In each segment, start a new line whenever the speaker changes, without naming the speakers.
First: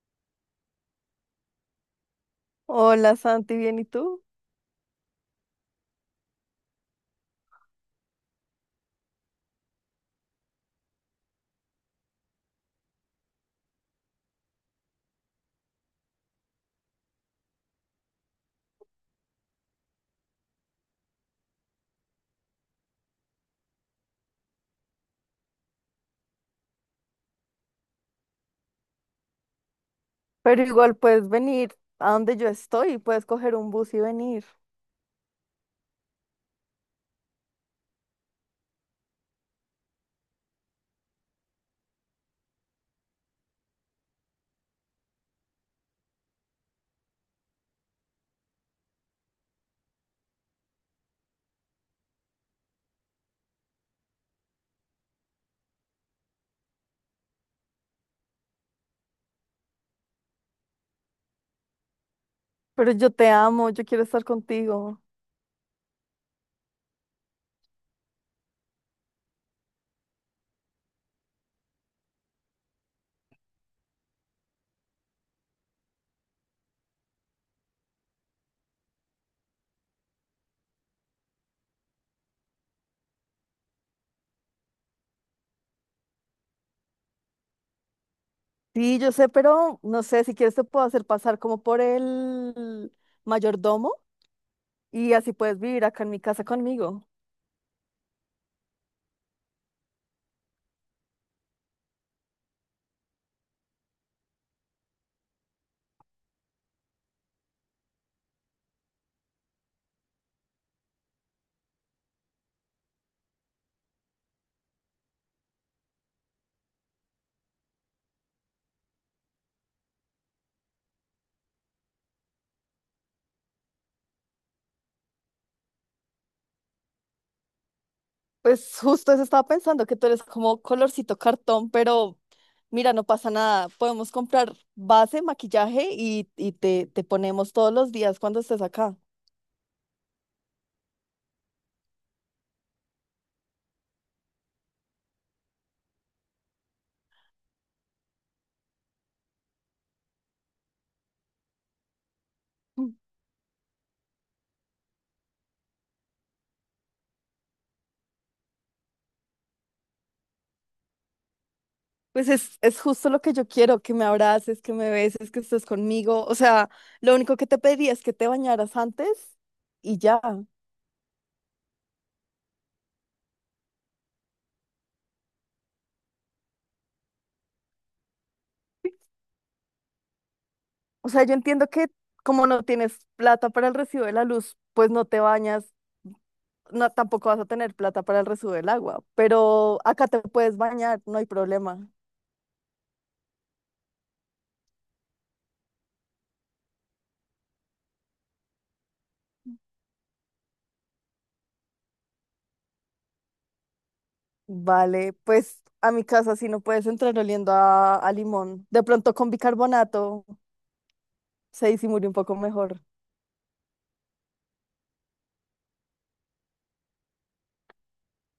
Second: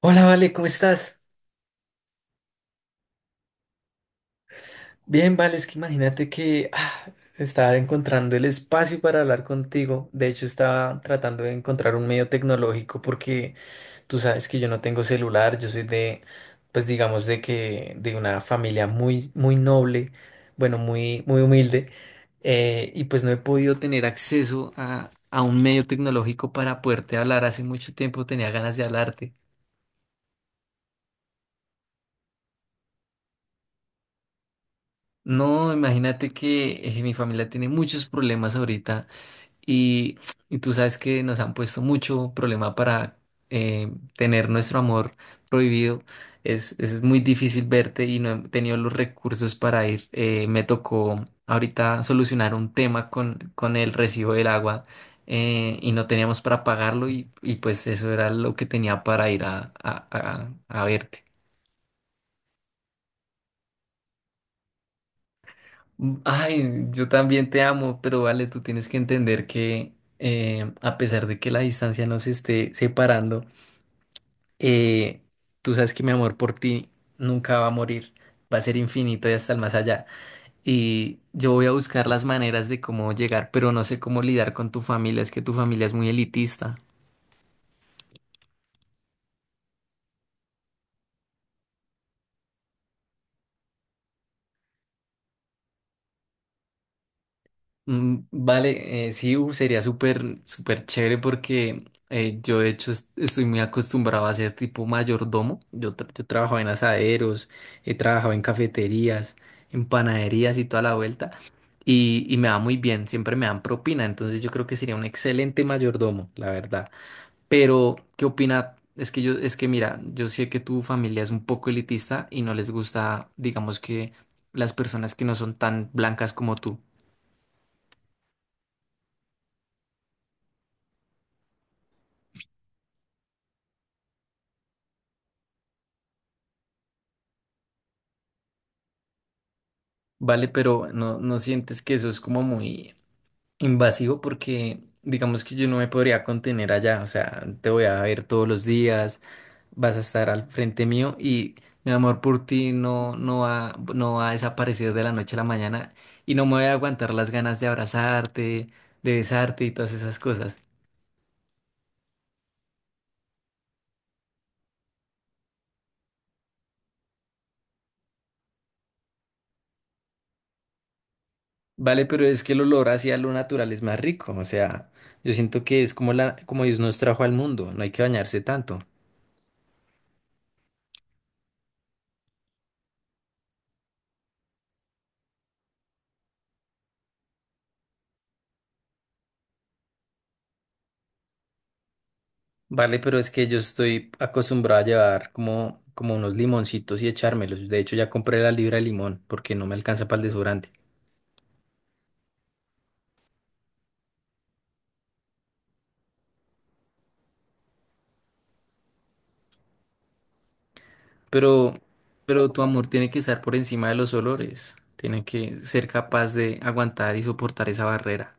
Hola, Vale, ¿cómo estás?
Hola Santi, bien, ¿y tú?
Bien, Vale, es que imagínate que estaba encontrando el espacio para hablar contigo. De hecho, estaba tratando de encontrar un medio tecnológico porque tú sabes que yo no tengo celular, yo soy de, pues digamos, de una familia muy, muy noble, bueno, muy, muy humilde, y pues no he podido tener acceso a un medio tecnológico para poderte hablar. Hace mucho tiempo tenía ganas de hablarte.
Pero igual puedes venir a donde yo estoy, puedes coger un bus y venir.
No, imagínate que mi familia tiene muchos problemas ahorita. Y, y tú sabes que nos han puesto mucho problema para tener nuestro amor prohibido. Es muy difícil verte y no he tenido los recursos para ir. Me tocó ahorita solucionar un tema con el recibo del agua, y no teníamos para pagarlo y pues eso era lo que tenía para ir a verte.
Pero yo te amo, yo quiero estar contigo.
Mm, ay, yo también te amo, pero vale, tú tienes que entender que a pesar de que la distancia nos esté separando, eh, tú sabes que mi amor por ti nunca va a morir, va a ser infinito y hasta el más allá. Y yo voy a buscar las maneras de cómo llegar, pero no sé cómo lidiar con tu familia, es que tu familia es muy elitista.
Sí, yo sé, pero no sé, si quieres te puedo hacer pasar como por el mayordomo y así puedes vivir acá en mi casa conmigo.
Mm, vale, sí, uf, sería súper, súper chévere porque yo de hecho estoy muy acostumbrado a ser tipo mayordomo. Yo, yo trabajaba en asaderos, he trabajado en cafeterías, en panaderías y toda la vuelta. Y me va muy bien, siempre me dan propina, entonces yo creo que sería un excelente mayordomo, la verdad. Pero, ¿qué opina? Es que yo, es que mira, yo sé que tu familia es un poco elitista y no les gusta, digamos que, las personas que no son tan blancas como tú.
Pues justo eso estaba pensando, que tú eres como colorcito cartón, pero mira, no pasa nada. Podemos comprar base, maquillaje y te ponemos todos los días cuando estés acá.
Vale, pero no, no sientes que eso es como muy invasivo porque digamos que yo no me podría contener allá, o sea, te voy a ver todos los días, vas a estar al frente mío y mi amor por ti no, no va, no va a desaparecer de la noche a la mañana y no me voy a aguantar las ganas de abrazarte, de besarte y todas esas cosas.
Pues es justo lo que yo quiero, que me abraces, que me beses, que estés conmigo. O sea, lo único que te pediría es que te bañaras antes y ya.
Vale, pero es que el olor hacia lo natural es más rico, o sea, yo siento que es como la, como Dios nos trajo al mundo, no hay que bañarse tanto.
O sea, yo entiendo que como no tienes plata para el recibo de la luz, pues no te bañas, no, tampoco vas a tener plata para el recibo del agua, pero acá te puedes bañar, no hay problema.
Vale, pero es que yo estoy acostumbrado a llevar como, como unos limoncitos y echármelos. De hecho, ya compré la libra de limón porque no me alcanza para el desodorante.
Vale, pues a mi casa sí no puedes entrar oliendo a limón. De pronto con bicarbonato se
Pero,
disimula un poco
pero tu
mejor.
amor tiene que estar por encima de los olores. Tiene que ser capaz de aguantar y soportar esa barrera.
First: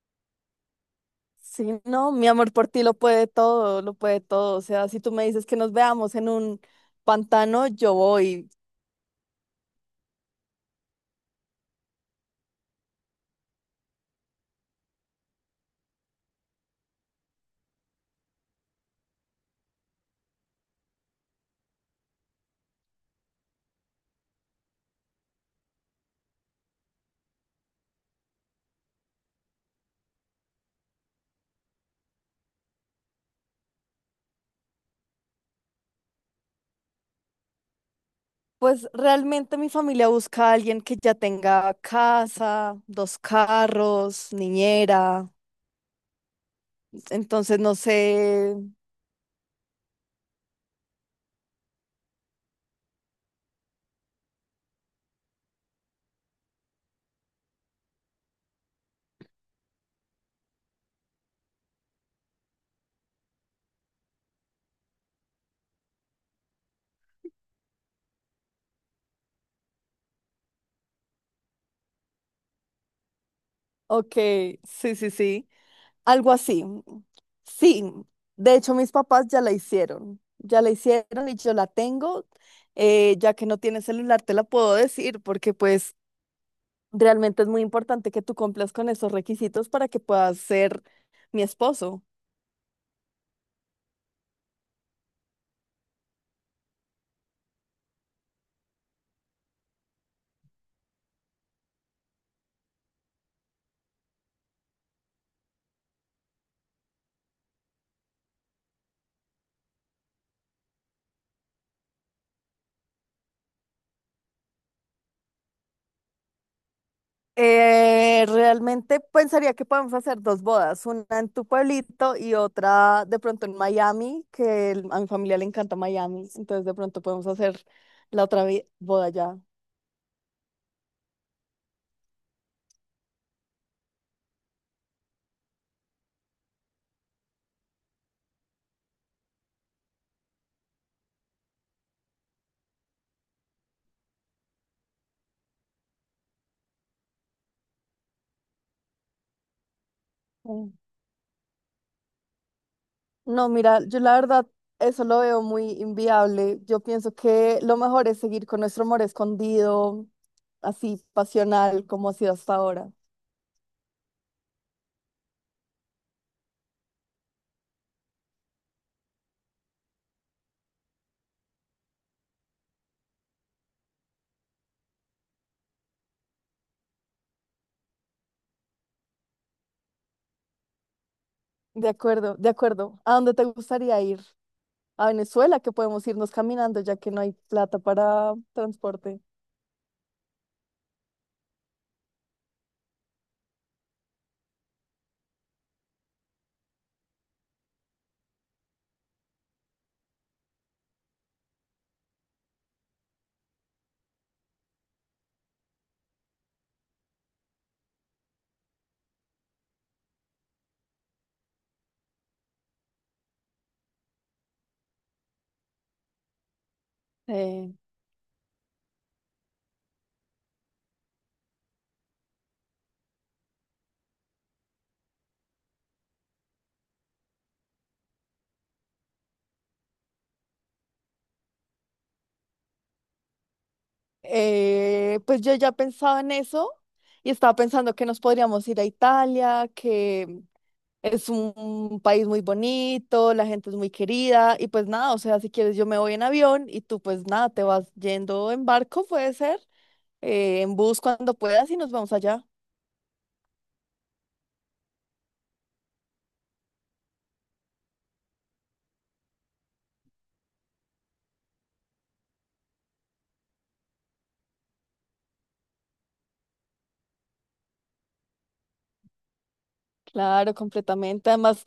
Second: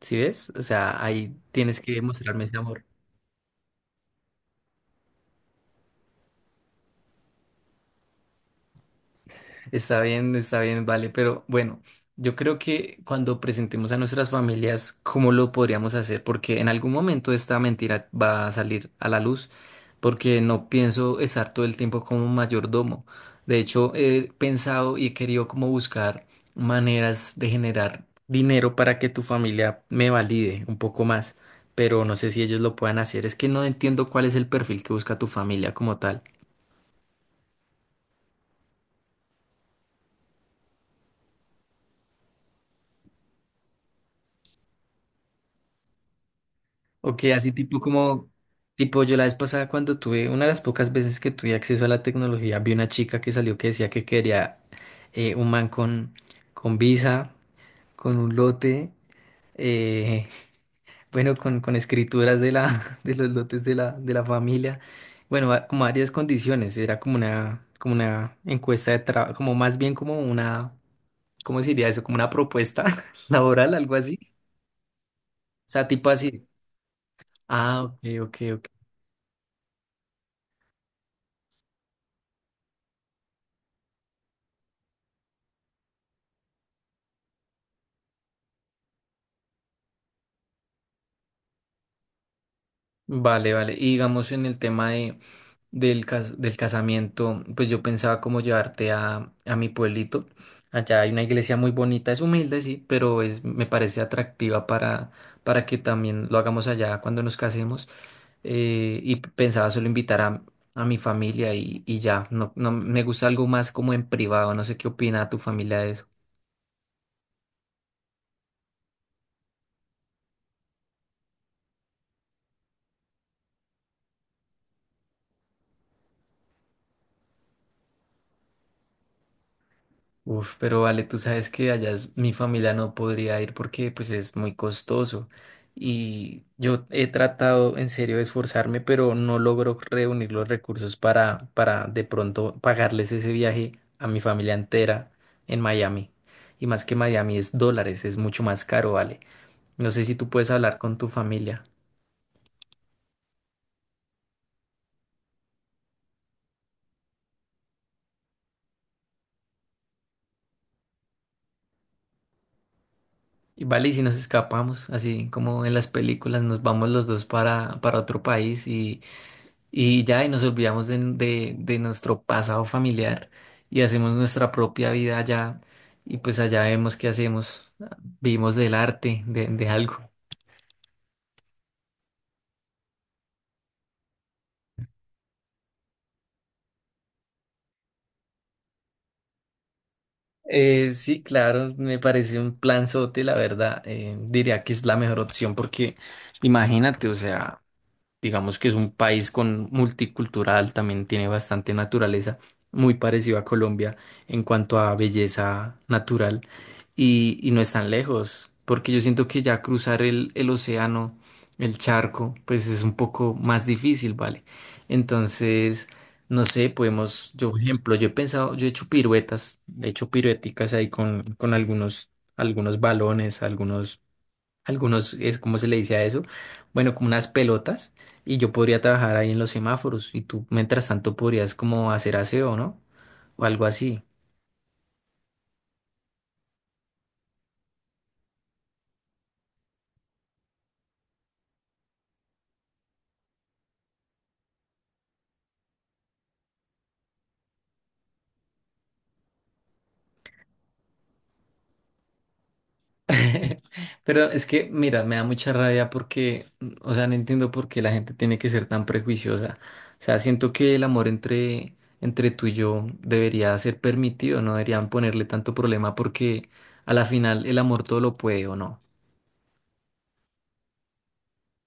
¿Sí ves? O sea, ahí
Sí,
tienes que
no, mi
demostrarme
amor
ese
por ti
amor.
lo puede todo, lo puede todo. O sea, si tú me dices que nos veamos en un pantano, yo voy.
Está bien, vale, pero bueno, yo creo que cuando presentemos a nuestras familias, ¿cómo lo podríamos hacer? Porque en algún momento esta mentira va a salir a la luz, porque no pienso estar todo el tiempo como mayordomo. De hecho, he pensado y he querido como buscar maneras de generar dinero para que tu familia me valide un poco más, pero no sé si ellos lo puedan hacer. Es que no entiendo cuál es el perfil que busca tu familia como tal.
Pues realmente mi familia busca a alguien que ya tenga casa, dos carros, niñera.
Ok, así
Entonces, no
tipo como,
sé.
tipo yo la vez pasada cuando tuve, una de las pocas veces que tuve acceso a la tecnología, vi una chica que salió que decía que quería un man con visa, con un lote, eh, bueno, con escrituras de la, de los lotes de la familia, bueno, como varias condiciones, era como una encuesta de trabajo, como más bien como una, ¿cómo se diría eso? Como una propuesta laboral, algo
Ok,
así,
sí, sí, sí.
o sea, tipo
Algo
así.
así.
Ah,
Sí,
ok, ok,
de
ok.
hecho mis papás ya la hicieron. Ya la hicieron y yo la tengo. Ya que no tiene celular, te la puedo decir porque pues... Realmente es muy importante que tú cumplas con esos requisitos para que puedas ser mi esposo.
Vale, vale. Y digamos en el tema de, del, del casamiento, pues yo pensaba como llevarte a mi pueblito. Allá hay una iglesia muy bonita, es humilde, sí, pero es, me parece atractiva para que también lo hagamos allá cuando nos casemos. Y pensaba solo invitar a mi familia y ya. No, no me gusta algo más como en privado. No sé qué opina tu familia de eso.
Realmente pensaría que podemos hacer dos bodas, una en tu pueblito y otra de pronto en Miami, que el- a mi familia le encanta Miami, entonces de pronto podemos hacer la otra vi- boda ya.
Uf, pero vale, tú sabes que allá mi familia no podría ir porque pues es muy costoso. Y yo he tratado en serio de esforzarme, pero no logro reunir los recursos para de pronto pagarles ese viaje a mi familia entera en Miami. Y más que Miami es dólares, es mucho más caro, vale. No sé si tú puedes
Mm.
hablar con tu familia.
No, mira, yo la verdad eso lo veo muy inviable. Yo pienso que lo mejor es seguir con nuestro amor escondido, así pasional como ha sido hasta ahora.
Y vale, y si nos escapamos, así como en las películas, nos vamos los dos para otro país. Y ya, y nos olvidamos de, de nuestro pasado familiar y hacemos nuestra propia vida allá. Y pues allá vemos qué hacemos. Vivimos del arte, de algo.
De acuerdo, de acuerdo. ¿A dónde te gustaría ir? A Venezuela, que podemos irnos caminando ya que no hay plata para transporte.
Sí, claro, me parece un plan planzote, la verdad. Diría que es la mejor opción porque imagínate, o sea, digamos que es un país con multicultural, también tiene bastante naturaleza, muy parecido a Colombia en cuanto a belleza natural y no es tan lejos, porque yo siento que ya cruzar el océano, el charco, pues es un poco más difícil, ¿vale? Entonces, no sé, podemos, yo, por
Eh,
ejemplo, yo he pensado, yo he hecho piruetas, he hecho pirueticas ahí con algunos, algunos balones, algunos es como se le dice a eso, bueno, como unas pelotas, y yo podría trabajar ahí en los semáforos y tú mientras tanto podrías como hacer aseo, ¿no? O algo así.
pues yo ya pensaba en eso y estaba pensando que nos podríamos ir a Italia, que es un país muy bonito, la gente es muy querida y pues nada, o sea, si quieres yo me voy en avión y tú pues nada, te vas yendo en barco, puede ser, en bus cuando puedas y nos vamos allá.
Pero es que, mira, me da mucha rabia porque, mm, o sea, no entiendo por qué la gente tiene que ser tan prejuiciosa. O sea, siento que el amor entre, entre tú y yo debería ser permitido, no deberían ponerle tanto problema porque a la final el amor todo lo puede o no.
Claro, completamente. Además,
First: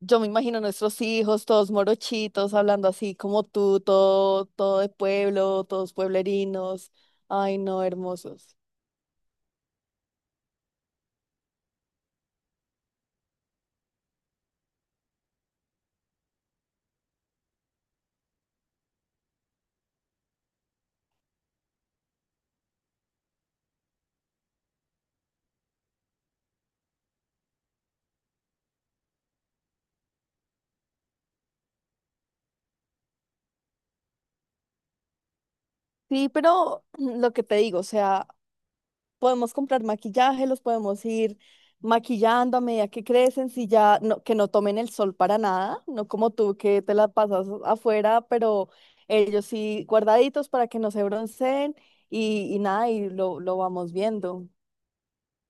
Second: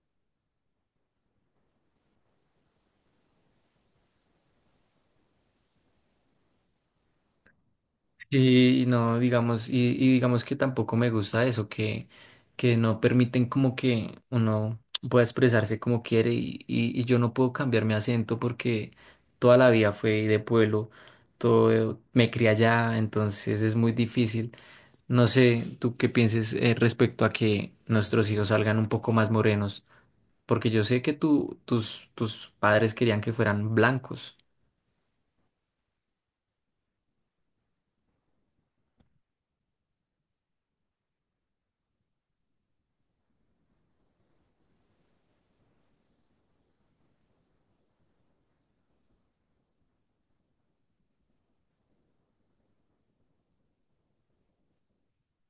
yo me imagino a nuestros hijos, todos morochitos, hablando así como tú, todo, todo de pueblo, todos pueblerinos. Ay, no, hermosos.
Sí, y no, digamos, y digamos que tampoco me gusta eso, que no permiten como que uno pueda expresarse como quiere y yo no puedo cambiar mi acento porque toda la vida fue de pueblo, todo me crié allá, entonces es muy difícil. No sé, tú qué pienses, respecto a que nuestros hijos salgan un poco más morenos, porque yo sé que tú, tus, tus padres querían que fueran blancos.
Sí, pero mm, lo que te digo, o sea, podemos comprar maquillaje, los podemos ir maquillando a medida que crecen, si ya no, que no tomen el sol para nada, no como tú que te la pasas afuera, pero ellos sí guardaditos para que no se bronceen y nada, y lo vamos viendo.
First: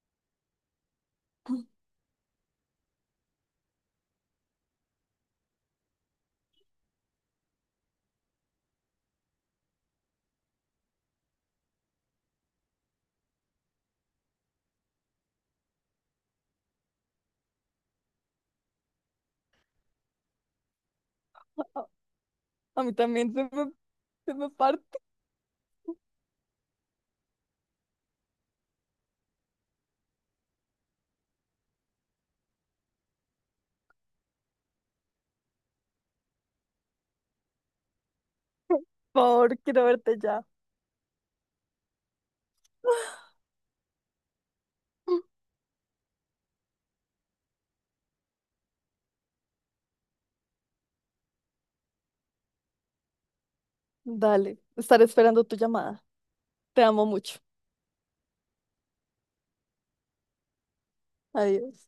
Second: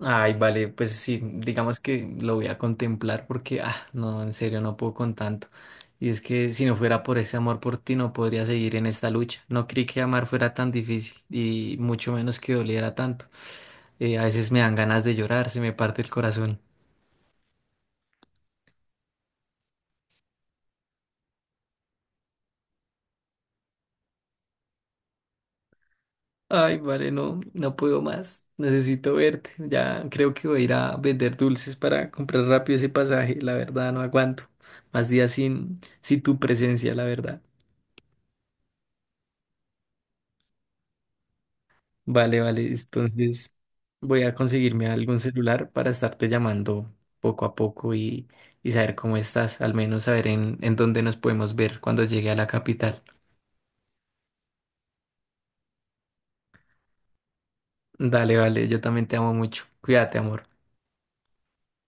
Ay, vale, pues sí, digamos que lo voy a contemplar porque, ah, no, en serio, no puedo con tanto. Y es que si no fuera por ese amor por ti, no podría seguir en esta lucha. No creí que amar fuera tan difícil y mucho menos que doliera tanto. A veces me dan ganas de llorar, se me parte el corazón.
A mí también se me parte.
Ay, vale, no, no puedo más. Necesito verte. Ya creo que voy a ir a vender dulces para comprar rápido ese pasaje. La verdad, no aguanto. Más días sin, sin tu presencia, la verdad.
Por favor, quiero verte ya.
Vale, vale. Entonces voy a conseguirme algún celular para estarte llamando poco a poco y saber cómo estás, al menos saber en dónde nos podemos ver cuando llegue a la capital.
Dale, estaré esperando tu llamada. Te amo mucho.
Dale, vale. Yo también te amo mucho. Cuídate, amor.
Adiós.